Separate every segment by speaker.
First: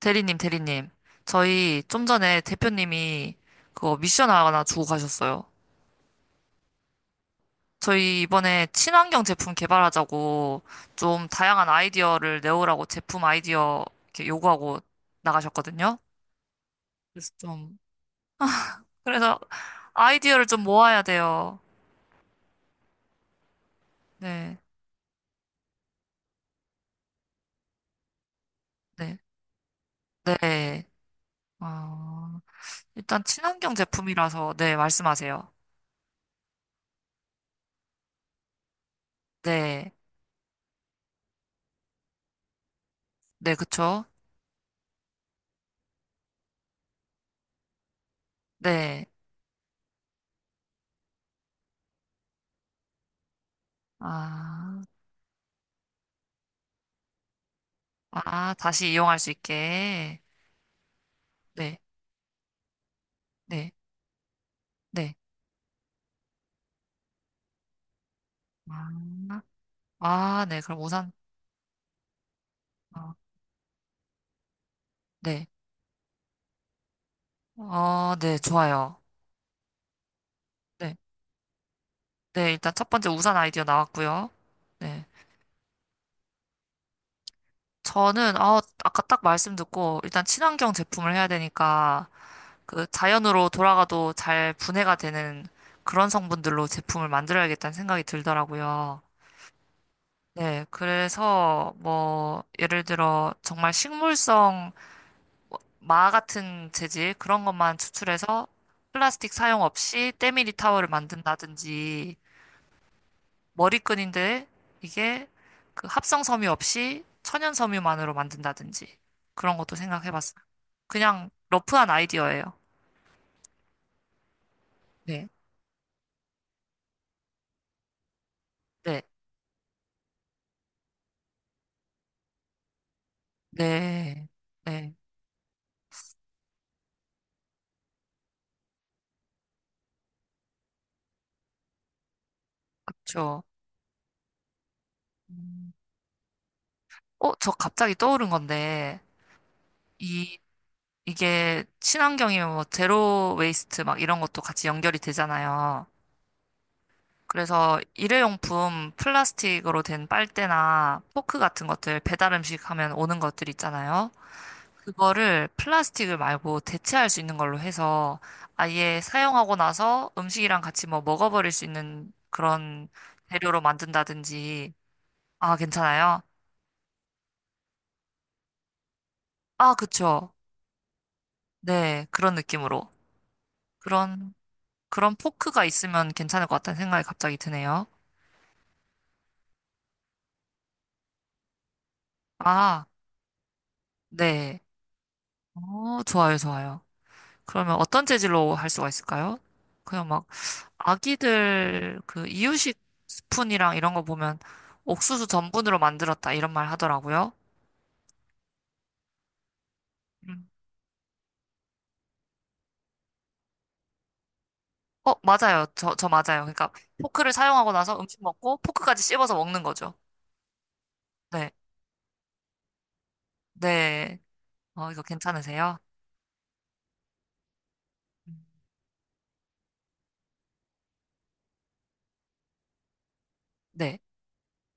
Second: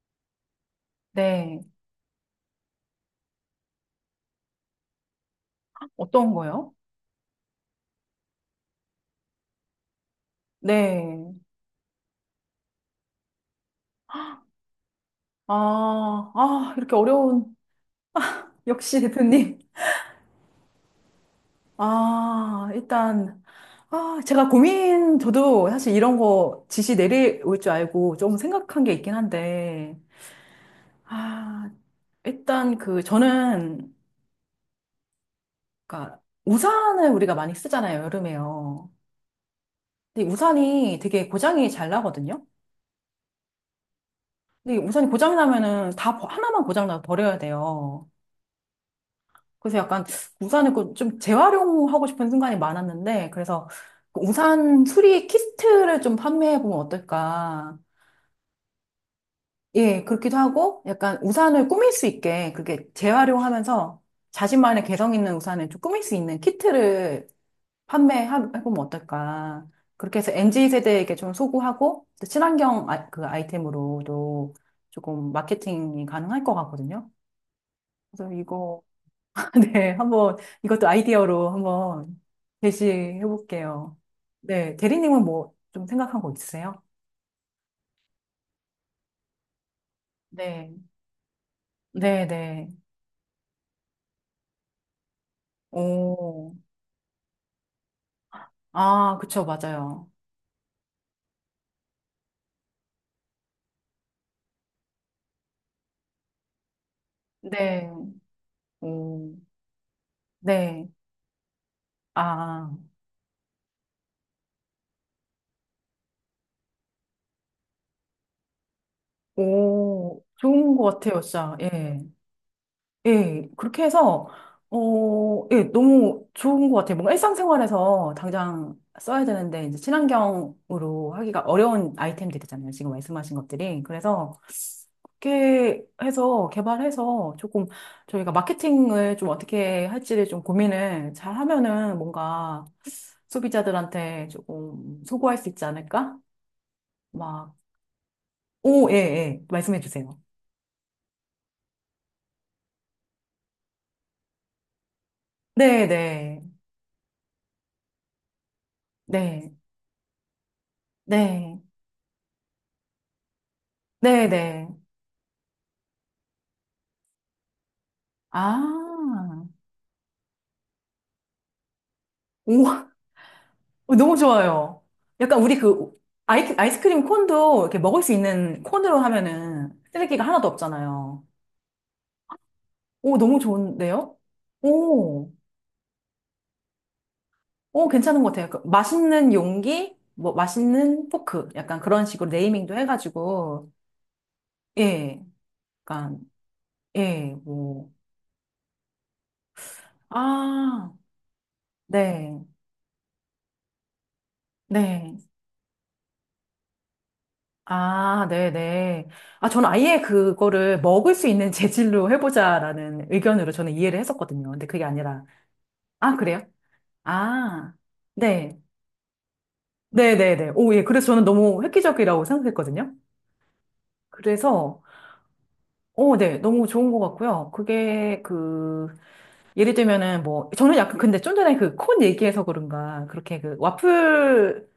Speaker 1: 대리님, 대리님.
Speaker 2: 네.
Speaker 1: 저희 좀 전에 대표님이 그거 미션 하나 주고 가셨어요.
Speaker 2: 어떤 거요?
Speaker 1: 저희 이번에 친환경 제품 개발하자고 좀
Speaker 2: 네.
Speaker 1: 다양한 아이디어를 내오라고 제품 아이디어 이렇게 요구하고 나가셨거든요.
Speaker 2: 아, 아, 이렇게
Speaker 1: 그래서
Speaker 2: 어려운,
Speaker 1: 좀,
Speaker 2: 역시
Speaker 1: 그래서
Speaker 2: 대표님.
Speaker 1: 아이디어를 좀 모아야 돼요.
Speaker 2: 아, 일단, 아, 제가
Speaker 1: 네,
Speaker 2: 고민, 저도 사실 이런 거 지시 내려올 줄 알고 조금 생각한 게 있긴
Speaker 1: 네,
Speaker 2: 한데,
Speaker 1: 네.
Speaker 2: 아,
Speaker 1: 어,
Speaker 2: 일단 그,
Speaker 1: 일단 친환경
Speaker 2: 저는,
Speaker 1: 제품이라서, 네, 말씀하세요.
Speaker 2: 그러니까, 우산을 우리가 많이 쓰잖아요, 여름에요.
Speaker 1: 네,
Speaker 2: 근데 우산이 되게 고장이 잘 나거든요?
Speaker 1: 네, 그쵸?
Speaker 2: 근데 우산이 고장이 나면은 다, 버- 하나만 고장 나도 버려야 돼요.
Speaker 1: 네.
Speaker 2: 그래서 약간 우산을 그좀 재활용하고 싶은 순간이 많았는데, 그래서 그
Speaker 1: 아,
Speaker 2: 우산 수리 키트를 좀 판매해보면 어떨까.
Speaker 1: 아, 다시 이용할 수
Speaker 2: 예,
Speaker 1: 있게.
Speaker 2: 그렇기도 하고, 약간 우산을
Speaker 1: 네.
Speaker 2: 꾸밀 수 있게, 그게
Speaker 1: 네,
Speaker 2: 재활용하면서 자신만의 개성
Speaker 1: 네.
Speaker 2: 있는 우산을 좀 꾸밀 수 있는 키트를 판매해보면
Speaker 1: 아,
Speaker 2: 어떨까. 그렇게 해서
Speaker 1: 아, 네.
Speaker 2: MZ
Speaker 1: 그럼 우산,
Speaker 2: 세대에게 좀 소구하고, 또 친환경 아,
Speaker 1: 어,
Speaker 2: 그 아이템으로도 조금
Speaker 1: 네.
Speaker 2: 마케팅이 가능할 것 같거든요.
Speaker 1: 어,
Speaker 2: 그래서
Speaker 1: 네.
Speaker 2: 이거
Speaker 1: 좋아요.
Speaker 2: 네, 한번 이것도
Speaker 1: 네.
Speaker 2: 아이디어로 한번
Speaker 1: 네. 일단 첫 번째
Speaker 2: 제시해
Speaker 1: 우산 아이디어
Speaker 2: 볼게요.
Speaker 1: 나왔고요.
Speaker 2: 네,
Speaker 1: 네.
Speaker 2: 대리님은 뭐 좀 생각한 거 있으세요?
Speaker 1: 저는, 아, 아까 딱 말씀 듣고, 일단
Speaker 2: 네,
Speaker 1: 친환경 제품을 해야 되니까,
Speaker 2: 네, 네.
Speaker 1: 그 자연으로 돌아가도 잘 분해가 되는 그런
Speaker 2: 오,
Speaker 1: 성분들로 제품을 만들어야겠다는 생각이 들더라고요.
Speaker 2: 아, 그쵸, 맞아요.
Speaker 1: 네. 그래서, 뭐, 예를 들어, 정말 식물성 마 같은 재질 그런 것만
Speaker 2: 네,
Speaker 1: 추출해서 플라스틱
Speaker 2: 오,
Speaker 1: 사용 없이 때밀이
Speaker 2: 네,
Speaker 1: 타월을 만든다든지
Speaker 2: 아,
Speaker 1: 머리끈인데 이게 그 합성 섬유 없이 천연 섬유만으로 만든다든지 그런 것도 생각해
Speaker 2: 오,
Speaker 1: 봤어요.
Speaker 2: 좋은 것 같아요,
Speaker 1: 그냥
Speaker 2: 진짜.
Speaker 1: 러프한
Speaker 2: 예,
Speaker 1: 아이디어예요.
Speaker 2: 예, 그렇게 해서,
Speaker 1: 네.
Speaker 2: 어, 예, 너무 좋은 것 같아요. 뭔가 일상생활에서 당장
Speaker 1: 네.
Speaker 2: 써야 되는데, 이제 친환경으로 하기가 어려운 아이템들이잖아요. 지금 말씀하신 것들이.
Speaker 1: 네.
Speaker 2: 그래서,
Speaker 1: 네.
Speaker 2: 이렇게 해서 개발해서 조금 저희가 마케팅을 좀 어떻게 할지를 좀 고민을 잘 하면은 뭔가
Speaker 1: 그쵸.
Speaker 2: 소비자들한테 조금 소구할 수 있지
Speaker 1: 음.
Speaker 2: 않을까?
Speaker 1: 어, 저
Speaker 2: 막,
Speaker 1: 갑자기 떠오른
Speaker 2: 오, 예,
Speaker 1: 건데
Speaker 2: 예. 말씀해 주세요.
Speaker 1: 이 이게 친환경이면 뭐 제로 웨이스트 막 이런 것도 같이 연결이
Speaker 2: 네,
Speaker 1: 되잖아요.
Speaker 2: 네,
Speaker 1: 그래서 일회용품
Speaker 2: 네,
Speaker 1: 플라스틱으로 된 빨대나 포크
Speaker 2: 네,
Speaker 1: 같은 것들, 배달 음식 하면 오는 것들 있잖아요.
Speaker 2: 네, 네.
Speaker 1: 그거를 플라스틱을 말고 대체할 수 있는 걸로 해서 아예
Speaker 2: 아,
Speaker 1: 사용하고 나서 음식이랑 같이 뭐 먹어버릴 수 있는
Speaker 2: 오,
Speaker 1: 그런 재료로
Speaker 2: 너무
Speaker 1: 만든다든지.
Speaker 2: 좋아요. 약간 우리
Speaker 1: 아,
Speaker 2: 그
Speaker 1: 괜찮아요?
Speaker 2: 아이스크림 콘도 이렇게 먹을 수 있는 콘으로
Speaker 1: 아,
Speaker 2: 하면은 쓰레기가
Speaker 1: 그쵸.
Speaker 2: 하나도 없잖아요.
Speaker 1: 네, 그런 느낌으로.
Speaker 2: 오, 너무 좋은데요?
Speaker 1: 그런, 그런
Speaker 2: 오.
Speaker 1: 포크가 있으면 괜찮을 것 같다는 생각이 갑자기 드네요.
Speaker 2: 어, 괜찮은 것 같아요. 그 맛있는 용기, 뭐, 맛있는 포크. 약간 그런 식으로 네이밍도
Speaker 1: 아,
Speaker 2: 해가지고,
Speaker 1: 네.
Speaker 2: 예,
Speaker 1: 어,
Speaker 2: 약간,
Speaker 1: 좋아요, 좋아요.
Speaker 2: 예,
Speaker 1: 그러면
Speaker 2: 뭐,
Speaker 1: 어떤 재질로 할 수가 있을까요? 그냥 막
Speaker 2: 아,
Speaker 1: 아기들 그
Speaker 2: 네,
Speaker 1: 이유식 스푼이랑 이런 거 보면
Speaker 2: 네.
Speaker 1: 옥수수 전분으로 만들었다 이런 말 하더라고요.
Speaker 2: 아, 네네. 아, 저는 아예
Speaker 1: 음.
Speaker 2: 그거를 먹을 수 있는 재질로 해보자라는 의견으로 저는 이해를 했었거든요. 근데 그게
Speaker 1: 어,
Speaker 2: 아니라,
Speaker 1: 맞아요. 저
Speaker 2: 아, 그래요?
Speaker 1: 맞아요. 그러니까 포크를
Speaker 2: 아,
Speaker 1: 사용하고 나서 음식
Speaker 2: 네.
Speaker 1: 먹고 포크까지 씹어서 먹는 거죠.
Speaker 2: 네네네. 오, 예. 그래서 저는
Speaker 1: 네.
Speaker 2: 너무 획기적이라고 생각했거든요.
Speaker 1: 네.
Speaker 2: 그래서,
Speaker 1: 어, 이거 괜찮으세요?
Speaker 2: 오, 네. 너무 좋은 것 같고요. 그게
Speaker 1: 음.
Speaker 2: 그, 예를 들면은 뭐 저는 약간 근데 좀 전에 그 콘 얘기해서 그런가 그렇게 그
Speaker 1: 네.
Speaker 2: 와플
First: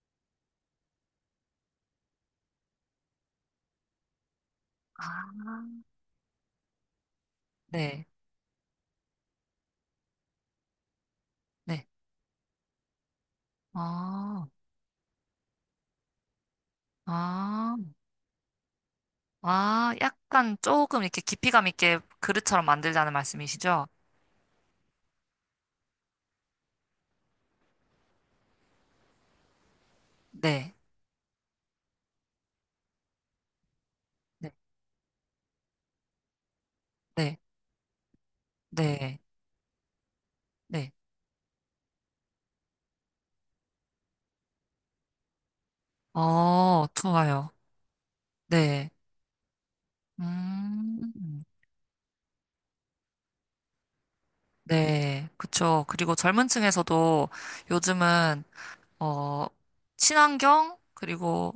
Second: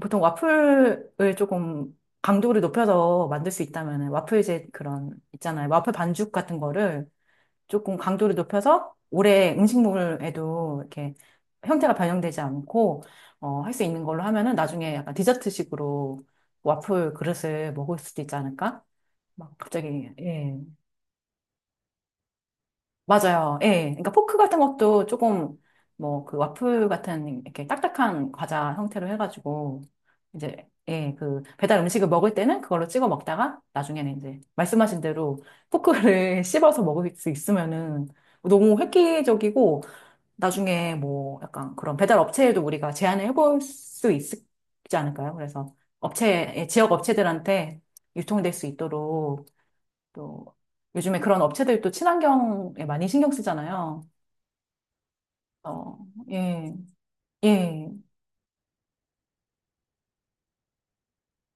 Speaker 2: 보통 와플을 조금 강도를 높여서 만들 수 있다면은 와플제 그런
Speaker 1: 아,
Speaker 2: 있잖아요 와플 반죽 같은 거를 조금
Speaker 1: 네.
Speaker 2: 강도를 높여서 오래 음식물에도 이렇게
Speaker 1: 네.
Speaker 2: 형태가 변형되지 않고 어, 할 수 있는 걸로
Speaker 1: 아,
Speaker 2: 하면은 나중에 약간 디저트식으로 와플 그릇을
Speaker 1: 아,
Speaker 2: 먹을 수도 있지 않을까? 막
Speaker 1: 아,
Speaker 2: 갑자기 예.
Speaker 1: 약간 조금 이렇게 깊이감 있게 그릇처럼 만들자는
Speaker 2: 맞아요. 예.
Speaker 1: 말씀이시죠?
Speaker 2: 그러니까 포크 같은 것도 조금 뭐 그 와플 같은 이렇게 딱딱한 과자 형태로 해가지고 이제
Speaker 1: 네.
Speaker 2: 예, 그 배달 음식을 먹을 때는 그걸로 찍어 먹다가 나중에는 이제
Speaker 1: 네.
Speaker 2: 말씀하신 대로 포크를 씹어서 먹을 수
Speaker 1: 네.
Speaker 2: 있으면은 너무
Speaker 1: 네.
Speaker 2: 획기적이고
Speaker 1: 네.
Speaker 2: 나중에 뭐 약간 그런 배달 업체에도 우리가 제안을 해볼 수 있- 있지 않을까요? 그래서 업체, 예,
Speaker 1: 어,
Speaker 2: 지역
Speaker 1: 좋아요.
Speaker 2: 업체들한테 유통될 수
Speaker 1: 네.
Speaker 2: 있도록 또
Speaker 1: 음,
Speaker 2: 요즘에 그런 업체들 또 친환경에 많이 신경 쓰잖아요.
Speaker 1: 네. 그쵸.
Speaker 2: 어,
Speaker 1: 그리고 젊은
Speaker 2: 예,
Speaker 1: 층에서도
Speaker 2: 예.
Speaker 1: 요즘은, 어, 친환경, 그리고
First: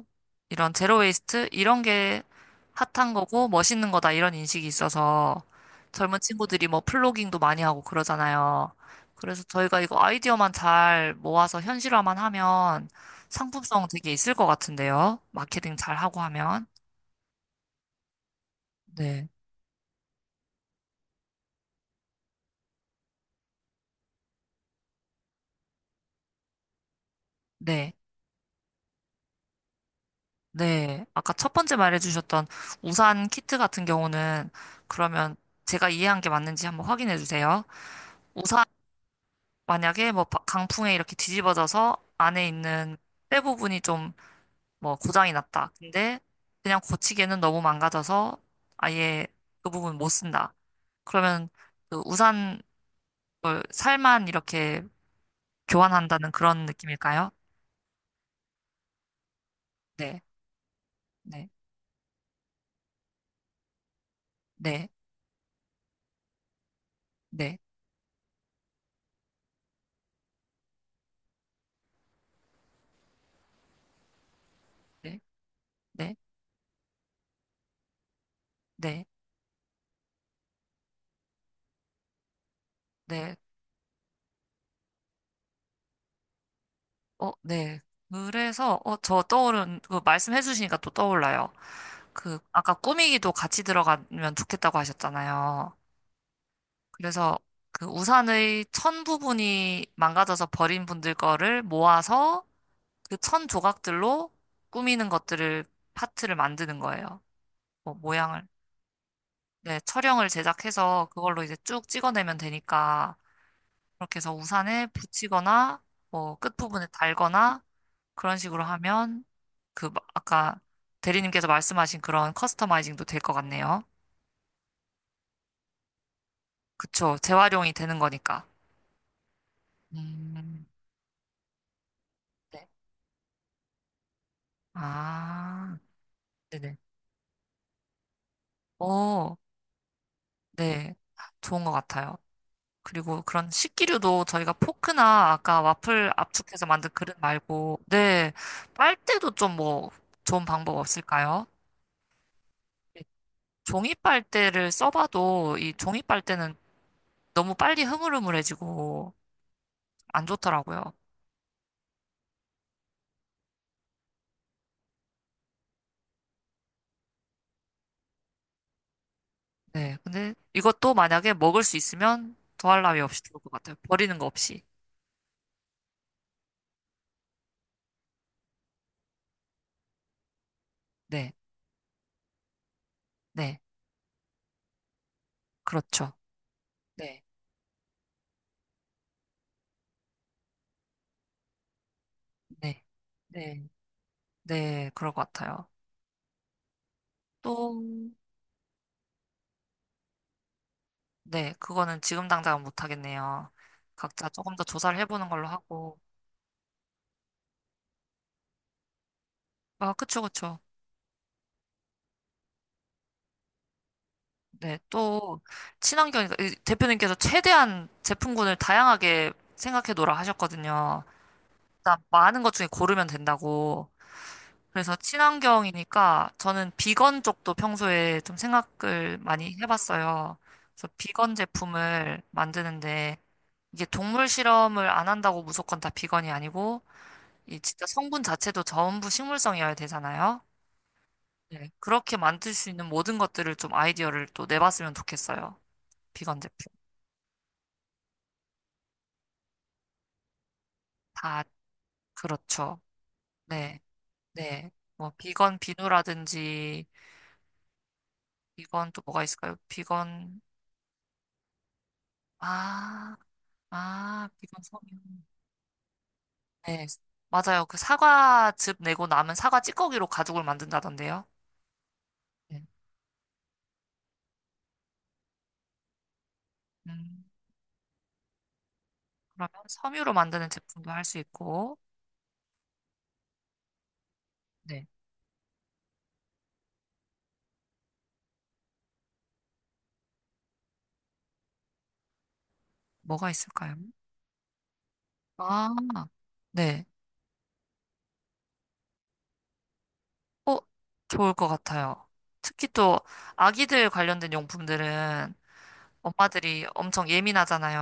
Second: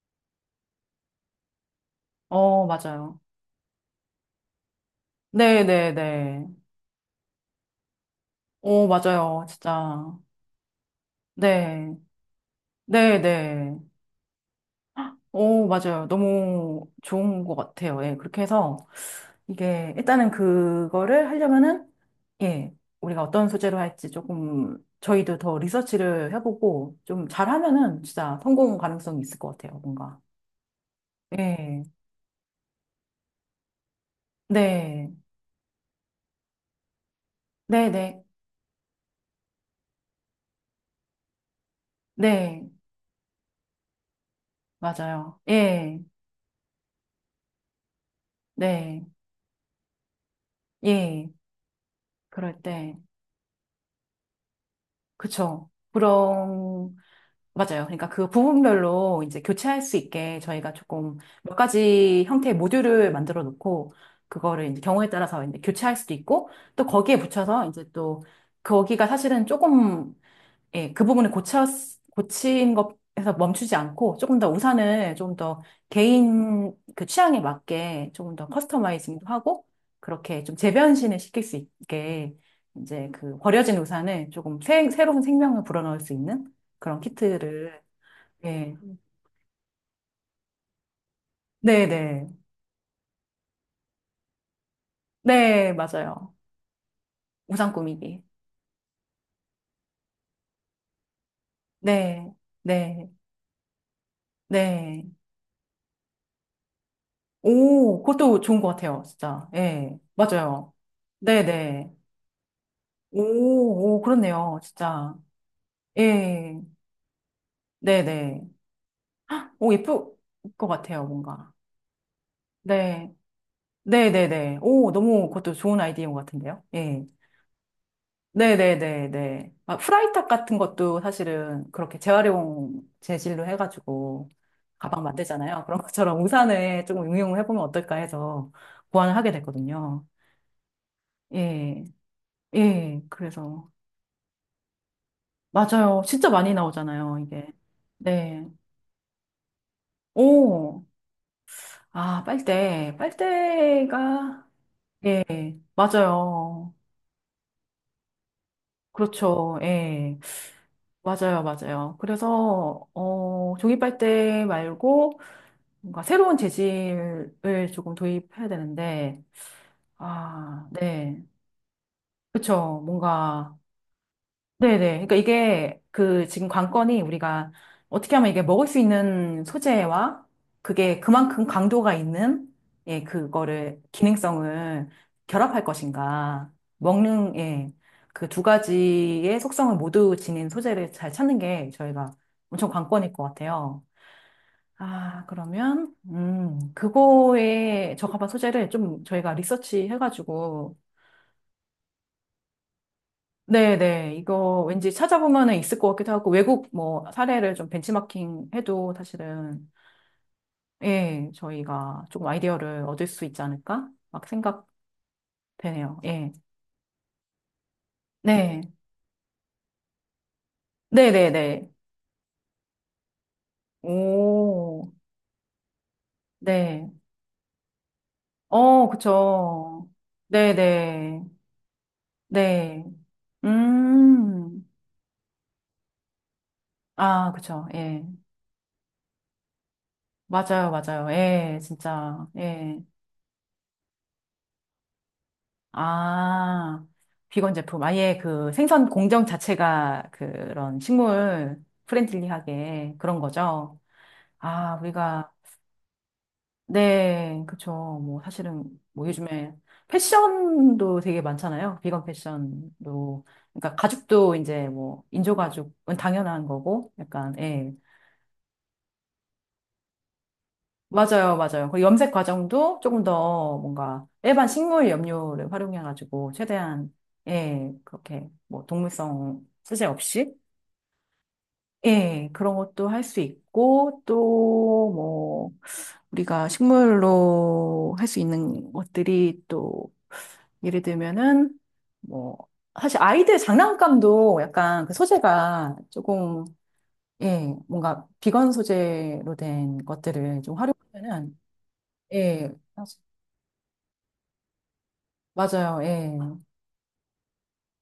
Speaker 1: 이런 제로웨이스트, 이런 게
Speaker 2: 어,
Speaker 1: 핫한
Speaker 2: 맞아요.
Speaker 1: 거고 멋있는 거다, 이런 인식이 있어서
Speaker 2: 네, 네,
Speaker 1: 젊은
Speaker 2: 네.
Speaker 1: 친구들이 뭐 플로깅도 많이 하고 그러잖아요.
Speaker 2: 오,
Speaker 1: 그래서
Speaker 2: 맞아요.
Speaker 1: 저희가 이거
Speaker 2: 진짜.
Speaker 1: 아이디어만 잘 모아서
Speaker 2: 네,
Speaker 1: 현실화만 하면
Speaker 2: 네, 네.
Speaker 1: 상품성 되게 있을 것 같은데요.
Speaker 2: 오,
Speaker 1: 마케팅 잘
Speaker 2: 맞아요.
Speaker 1: 하고 하면.
Speaker 2: 너무 좋은 것 같아요. 예, 그렇게 해서
Speaker 1: 네.
Speaker 2: 이게 일단은 그거를 하려면은 예, 우리가 어떤 소재로 할지 조금 저희도 더 리서치를 해보고 좀
Speaker 1: 네.
Speaker 2: 잘하면은 진짜 성공 가능성이 있을 것 같아요. 뭔가.
Speaker 1: 네, 아까 첫 번째
Speaker 2: 예,
Speaker 1: 말해주셨던 우산 키트 같은 경우는
Speaker 2: 네,
Speaker 1: 그러면 제가 이해한 게 맞는지 한번 확인해 주세요.
Speaker 2: 네, 네.
Speaker 1: 우산 만약에 뭐 강풍에 이렇게 뒤집어져서 안에
Speaker 2: 네,
Speaker 1: 있는 때 부분이 좀 뭐 고장이
Speaker 2: 맞아요.
Speaker 1: 났다.
Speaker 2: 예,
Speaker 1: 근데 그냥 고치기에는 너무 망가져서
Speaker 2: 네,
Speaker 1: 아예 그 부분 못 쓴다.
Speaker 2: 예,
Speaker 1: 그러면 그
Speaker 2: 그럴
Speaker 1: 우산
Speaker 2: 때,
Speaker 1: 걸 살만 이렇게
Speaker 2: 그쵸. 그
Speaker 1: 교환한다는 그런
Speaker 2: 럼
Speaker 1: 느낌일까요?
Speaker 2: 맞아요. 그러니까 그 부분별로 이제 교체할 수
Speaker 1: 네,
Speaker 2: 있게 저희가 조금
Speaker 1: 네,
Speaker 2: 몇 가지 형태의 모듈을 만들어 놓고, 그거를 이제
Speaker 1: 네,
Speaker 2: 경우에 따라서 이제 교체할 수도 있고, 또 거기에
Speaker 1: 네,
Speaker 2: 붙여서 이제 또, 거기가 사실은 조금 예, 그 부분을 고쳐, 고친 것에서 멈추지 않고 조금 더 우산을
Speaker 1: 네,
Speaker 2: 좀 더
Speaker 1: 네,
Speaker 2: 개인 그 취향에 맞게 조금 더
Speaker 1: 네, 네.
Speaker 2: 커스터마이징도 하고 그렇게 좀 재변신을 시킬 수 있게 이제
Speaker 1: 네.
Speaker 2: 그 버려진 우산을 조금 새로운 생명을 불어넣을 수 있는 그런
Speaker 1: 어,
Speaker 2: 키트를
Speaker 1: 네.
Speaker 2: 예.
Speaker 1: 그래서, 어, 저 떠오른, 그 말씀해 주시니까 또 떠올라요.
Speaker 2: 네, 네.
Speaker 1: 그, 아까 꾸미기도 같이 들어가면 좋겠다고
Speaker 2: 네,
Speaker 1: 하셨잖아요.
Speaker 2: 맞아요.
Speaker 1: 그래서
Speaker 2: 우산
Speaker 1: 그
Speaker 2: 꾸미기.
Speaker 1: 우산의 천 부분이 망가져서 버린 분들 거를
Speaker 2: 네.
Speaker 1: 모아서
Speaker 2: 네.
Speaker 1: 그 천 조각들로 꾸미는
Speaker 2: 네.
Speaker 1: 것들을, 파트를 만드는 거예요. 뭐,
Speaker 2: 오, 그것도
Speaker 1: 모양을.
Speaker 2: 좋은 것 같아요. 진짜.
Speaker 1: 네,
Speaker 2: 예.
Speaker 1: 철형을
Speaker 2: 맞아요.
Speaker 1: 제작해서 그걸로 이제 쭉
Speaker 2: 네네.
Speaker 1: 찍어내면 되니까,
Speaker 2: 오, 오,
Speaker 1: 그렇게 해서
Speaker 2: 그렇네요.
Speaker 1: 우산에
Speaker 2: 진짜.
Speaker 1: 붙이거나, 뭐,
Speaker 2: 예.
Speaker 1: 끝부분에 달거나, 그런
Speaker 2: 네네.
Speaker 1: 식으로 하면
Speaker 2: 오,
Speaker 1: 그
Speaker 2: 예쁠
Speaker 1: 아까
Speaker 2: 것 같아요,
Speaker 1: 대리님께서
Speaker 2: 뭔가.
Speaker 1: 말씀하신 그런 커스터마이징도
Speaker 2: 네.
Speaker 1: 될 것 같네요.
Speaker 2: 네네네. 오, 너무 그것도 좋은 아이디어인 것 같은데요. 예.
Speaker 1: 그쵸. 재활용이 되는 거니까.
Speaker 2: 네네네네. 아, 프라이탑 같은
Speaker 1: 음,
Speaker 2: 것도 사실은 그렇게
Speaker 1: 네.
Speaker 2: 재활용 재질로 해가지고 가방 만들잖아요.
Speaker 1: 아,
Speaker 2: 그런 것처럼
Speaker 1: 네네.
Speaker 2: 우산에 조금 응용을 해보면 어떨까 해서 고안을 하게
Speaker 1: 오
Speaker 2: 됐거든요.
Speaker 1: 네. 좋은 것
Speaker 2: 예.
Speaker 1: 같아요.
Speaker 2: 예.
Speaker 1: 그리고 그런
Speaker 2: 그래서.
Speaker 1: 식기류도 저희가 포크나 아까
Speaker 2: 맞아요.
Speaker 1: 와플
Speaker 2: 진짜 많이
Speaker 1: 압축해서 만든 그릇
Speaker 2: 나오잖아요, 이게.
Speaker 1: 말고, 네.
Speaker 2: 네.
Speaker 1: 빨대도 좀 뭐, 좋은 방법
Speaker 2: 오.
Speaker 1: 없을까요?
Speaker 2: 아, 빨대.
Speaker 1: 네. 종이
Speaker 2: 빨대가,
Speaker 1: 빨대를
Speaker 2: 예,
Speaker 1: 써봐도 이 종이 빨대는
Speaker 2: 맞아요.
Speaker 1: 너무 빨리 흐물흐물해지고
Speaker 2: 그렇죠. 예,
Speaker 1: 안 좋더라고요.
Speaker 2: 맞아요, 맞아요. 그래서, 어, 종이 빨대 말고 뭔가 새로운 재질을 조금 도입해야 되는데,
Speaker 1: 네. 근데
Speaker 2: 아,
Speaker 1: 이것도
Speaker 2: 네.
Speaker 1: 만약에 먹을 수 있으면
Speaker 2: 그렇죠.
Speaker 1: 더할 나위 없이 좋을 것
Speaker 2: 뭔가,
Speaker 1: 같아요. 버리는 거 없이.
Speaker 2: 네네. 그러니까 이게 그 지금 관건이 우리가 어떻게 하면 이게 먹을 수 있는 소재와 그게
Speaker 1: 네.
Speaker 2: 그만큼 강도가 있는 예,
Speaker 1: 네.
Speaker 2: 그거를 기능성을 결합할
Speaker 1: 그렇죠.
Speaker 2: 것인가.
Speaker 1: 네.
Speaker 2: 먹는 예, 그 두 가지의 속성을 모두 지닌 소재를 잘 찾는 게 저희가 엄청
Speaker 1: 네.
Speaker 2: 관건일 것
Speaker 1: 네.
Speaker 2: 같아요.
Speaker 1: 네. 그럴 것
Speaker 2: 아,
Speaker 1: 같아요.
Speaker 2: 그러면
Speaker 1: 또,
Speaker 2: 그거에 적합한 소재를 좀 저희가 리서치 해가지고
Speaker 1: 네. 그거는 지금 당장은 못 하겠네요.
Speaker 2: 네네.
Speaker 1: 각자 조금
Speaker 2: 이거
Speaker 1: 더
Speaker 2: 왠지
Speaker 1: 조사를 해보는 걸로
Speaker 2: 찾아보면은 있을 것
Speaker 1: 하고.
Speaker 2: 같기도 하고, 외국 뭐 사례를 좀 벤치마킹 해도 사실은,
Speaker 1: 아, 그쵸, 그쵸.
Speaker 2: 예, 저희가 조금 아이디어를 얻을 수 있지 않을까? 막
Speaker 1: 네. 또,
Speaker 2: 생각되네요.
Speaker 1: 친환경,
Speaker 2: 예.
Speaker 1: 대표님께서 최대한 제품군을
Speaker 2: 네.
Speaker 1: 다양하게 생각해 놓으라 하셨거든요.
Speaker 2: 네네네.
Speaker 1: 일단 많은 것 중에 고르면 된다고.
Speaker 2: 오,
Speaker 1: 그래서 친환경이니까 저는
Speaker 2: 네.
Speaker 1: 비건 쪽도 평소에 좀
Speaker 2: 어,
Speaker 1: 생각을 많이
Speaker 2: 그쵸.
Speaker 1: 해봤어요. 그래서
Speaker 2: 네네.
Speaker 1: 비건 제품을
Speaker 2: 네.
Speaker 1: 만드는데 이게 동물
Speaker 2: 음.
Speaker 1: 실험을 안 한다고 무조건 다 비건이 아니고
Speaker 2: 아,
Speaker 1: 이
Speaker 2: 그쵸.
Speaker 1: 진짜
Speaker 2: 예.
Speaker 1: 성분 자체도 전부 식물성이어야 되잖아요.
Speaker 2: 맞아요, 맞아요. 예,
Speaker 1: 네, 그렇게
Speaker 2: 진짜.
Speaker 1: 만들 수
Speaker 2: 예.
Speaker 1: 있는 모든 것들을 좀 아이디어를 또 내봤으면 좋겠어요. 비건 제품.
Speaker 2: 아, 비건 제품. 아예 그 생선 공정 자체가 그런
Speaker 1: 다
Speaker 2: 식물
Speaker 1: 그렇죠.
Speaker 2: 프렌들리하게 그런 거죠.
Speaker 1: 네, 네.
Speaker 2: 아,
Speaker 1: 뭐
Speaker 2: 우리가,
Speaker 1: 비건 비누라든지
Speaker 2: 네, 그쵸. 뭐, 사실은
Speaker 1: 비건 또
Speaker 2: 뭐
Speaker 1: 뭐가
Speaker 2: 요즘에
Speaker 1: 있을까요? 비건
Speaker 2: 패션도 되게 많잖아요. 비건
Speaker 1: 아,
Speaker 2: 패션도. 그러니까
Speaker 1: 아,
Speaker 2: 가죽도
Speaker 1: 비건
Speaker 2: 이제 뭐,
Speaker 1: 섬유.
Speaker 2: 인조가죽은 당연한
Speaker 1: 네,
Speaker 2: 거고, 약간,
Speaker 1: 맞아요.
Speaker 2: 예.
Speaker 1: 그 사과즙 내고 남은 사과 찌꺼기로 가죽을 만든다던데요.
Speaker 2: 맞아요, 맞아요. 그 염색
Speaker 1: 네.
Speaker 2: 과정도 조금 더 뭔가 일반 식물 염료를 활용해가지고 최대한
Speaker 1: 음,
Speaker 2: 예 그렇게 뭐 동물성
Speaker 1: 그러면
Speaker 2: 소재
Speaker 1: 섬유로
Speaker 2: 없이
Speaker 1: 만드는 제품도 할 수 있고,
Speaker 2: 예 그런 것도 할 수 있고
Speaker 1: 네,
Speaker 2: 또 뭐 우리가 식물로 할 수 있는 것들이 또 예를 들면은 뭐 사실
Speaker 1: 뭐가
Speaker 2: 아이들
Speaker 1: 있을까요?
Speaker 2: 장난감도 약간 그
Speaker 1: 아,
Speaker 2: 소재가 조금
Speaker 1: 네,
Speaker 2: 예 뭔가 비건 소재로 된 것들을 좀
Speaker 1: 어, 좋을
Speaker 2: 활용하면은
Speaker 1: 것 같아요.
Speaker 2: 예.
Speaker 1: 특히 또 아기들 관련된 용품들은
Speaker 2: 맞아요. 예.
Speaker 1: 엄마들이 엄청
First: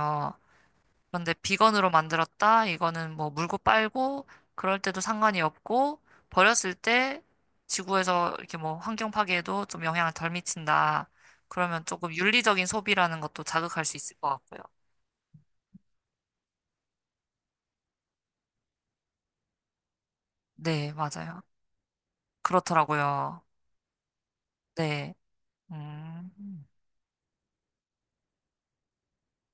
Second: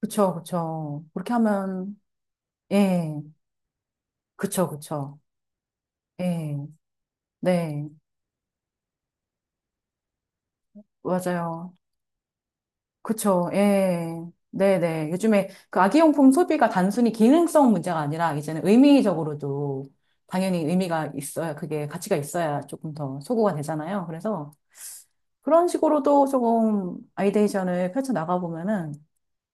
Speaker 2: 그쵸, 그쵸. 그렇게
Speaker 1: 그런데 비건으로
Speaker 2: 하면,
Speaker 1: 만들었다.
Speaker 2: 예.
Speaker 1: 이거는 뭐 물고 빨고
Speaker 2: 그쵸,
Speaker 1: 그럴 때도
Speaker 2: 그쵸.
Speaker 1: 상관이 없고
Speaker 2: 예.
Speaker 1: 버렸을 때
Speaker 2: 네.
Speaker 1: 지구에서 이렇게 뭐 환경 파괴에도 좀 영향을 덜 미친다.
Speaker 2: 맞아요.
Speaker 1: 그러면 조금 윤리적인 소비라는 것도
Speaker 2: 그쵸.
Speaker 1: 자극할 수
Speaker 2: 예.
Speaker 1: 있을 것 같고요.
Speaker 2: 네네. 요즘에 그 아기용품 소비가 단순히 기능성 문제가 아니라 이제는 의미적으로도 당연히
Speaker 1: 네,
Speaker 2: 의미가
Speaker 1: 맞아요.
Speaker 2: 있어야, 그게 가치가 있어야 조금 더
Speaker 1: 그렇더라고요.
Speaker 2: 소구가 되잖아요. 그래서
Speaker 1: 네.
Speaker 2: 그런 식으로도
Speaker 1: 음.
Speaker 2: 조금 아이데이션을 펼쳐나가보면은,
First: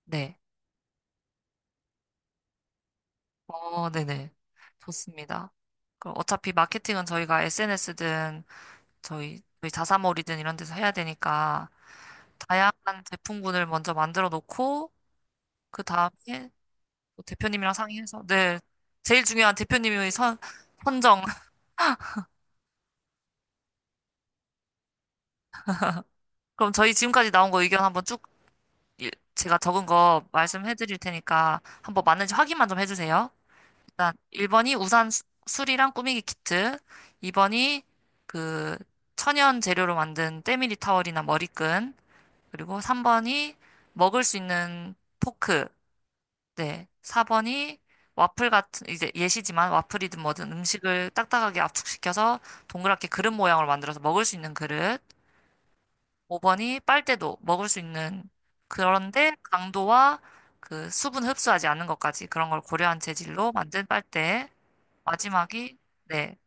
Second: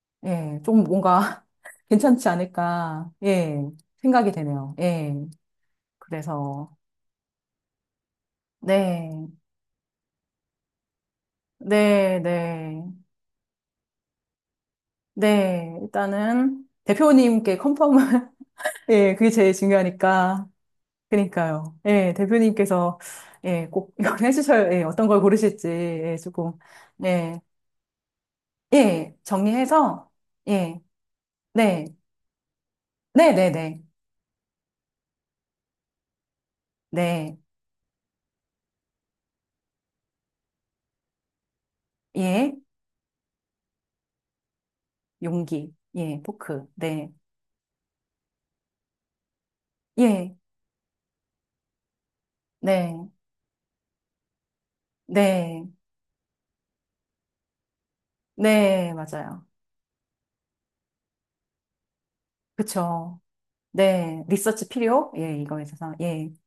Speaker 1: 네.
Speaker 2: 예. 좀 뭔가 괜찮지 않을까. 예.
Speaker 1: 어,
Speaker 2: 생각이
Speaker 1: 네네.
Speaker 2: 되네요. 예.
Speaker 1: 좋습니다. 그럼 어차피
Speaker 2: 그래서.
Speaker 1: 마케팅은 저희가 SNS든
Speaker 2: 네,
Speaker 1: 저희 자사몰이든 이런 데서 해야 되니까
Speaker 2: 네, 네,
Speaker 1: 다양한 제품군을 먼저 만들어 놓고
Speaker 2: 네.
Speaker 1: 그 다음에
Speaker 2: 일단은
Speaker 1: 또
Speaker 2: 대표님께
Speaker 1: 대표님이랑
Speaker 2: 컨펌을,
Speaker 1: 상의해서 네
Speaker 2: 예,
Speaker 1: 제일
Speaker 2: 그게 제일
Speaker 1: 중요한 대표님의 선
Speaker 2: 중요하니까.
Speaker 1: 선정
Speaker 2: 그니까요. 예, 대표님께서, 예, 꼭 이걸 해주셔야, 예, 어떤 걸 고르실지, 예, 조금,
Speaker 1: 그럼 저희 지금까지
Speaker 2: 예,
Speaker 1: 나온 거 의견 한번 쭉
Speaker 2: 예,
Speaker 1: 제가 적은
Speaker 2: 정리해서,
Speaker 1: 거
Speaker 2: 예,
Speaker 1: 말씀해드릴 테니까
Speaker 2: 네,
Speaker 1: 한번 맞는지 확인만 좀 해주세요.
Speaker 2: 네, 네, 네,
Speaker 1: 일단 1번이 우산 수리랑 꾸미기 키트,
Speaker 2: 네,
Speaker 1: 2번이 그 천연 재료로 만든 때밀이 타월이나 머리끈,
Speaker 2: 예,
Speaker 1: 그리고 3번이 먹을 수 있는 포크,
Speaker 2: 용기, 예, 포크,
Speaker 1: 네.
Speaker 2: 네,
Speaker 1: 4번이 와플 같은, 이제 예시지만 와플이든
Speaker 2: 예,
Speaker 1: 뭐든 음식을 딱딱하게 압축시켜서
Speaker 2: 네,
Speaker 1: 동그랗게 그릇 모양으로 만들어서 먹을 수 있는 그릇.
Speaker 2: 네,
Speaker 1: 5번이 빨대도 먹을 수 있는
Speaker 2: 네,
Speaker 1: 그런데
Speaker 2: 맞아요.
Speaker 1: 강도와 그 수분 흡수하지 않는 것까지 그런 걸 고려한
Speaker 2: 그쵸.
Speaker 1: 재질로 만든
Speaker 2: 네,
Speaker 1: 빨대.
Speaker 2: 리서치 필요? 예, 이거에
Speaker 1: 마지막이,
Speaker 2: 있어서, 예.
Speaker 1: 네.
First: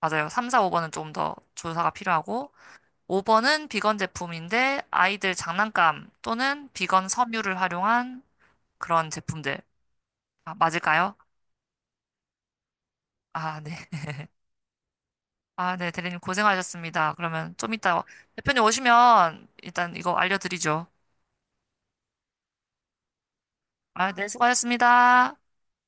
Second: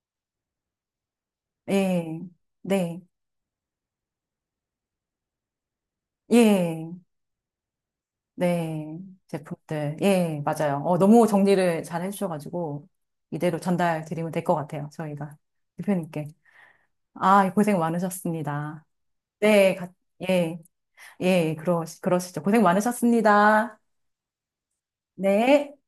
Speaker 1: 맞아요. 3, 4, 5번은 좀 더 조사가
Speaker 2: 예,
Speaker 1: 필요하고.
Speaker 2: 네,
Speaker 1: 5번은 비건 제품인데 아이들 장난감 또는
Speaker 2: 예,
Speaker 1: 비건 섬유를 활용한
Speaker 2: 네,
Speaker 1: 그런 제품들.
Speaker 2: 제품들, 예,
Speaker 1: 아,
Speaker 2: 맞아요. 어,
Speaker 1: 맞을까요?
Speaker 2: 너무 정리를 잘 해주셔가지고, 이대로
Speaker 1: 아, 네.
Speaker 2: 전달 드리면 될 것 같아요, 저희가.
Speaker 1: 아, 네, 대리님
Speaker 2: 대표님께.
Speaker 1: 고생하셨습니다.
Speaker 2: 아,
Speaker 1: 그러면 좀
Speaker 2: 고생
Speaker 1: 이따 대표님
Speaker 2: 많으셨습니다.
Speaker 1: 오시면
Speaker 2: 네, 가-
Speaker 1: 일단 이거
Speaker 2: 예,
Speaker 1: 알려드리죠.
Speaker 2: 예, 그러시죠. 고생 많으셨습니다.
Speaker 1: 아, 네, 수고하셨습니다.
Speaker 2: 네.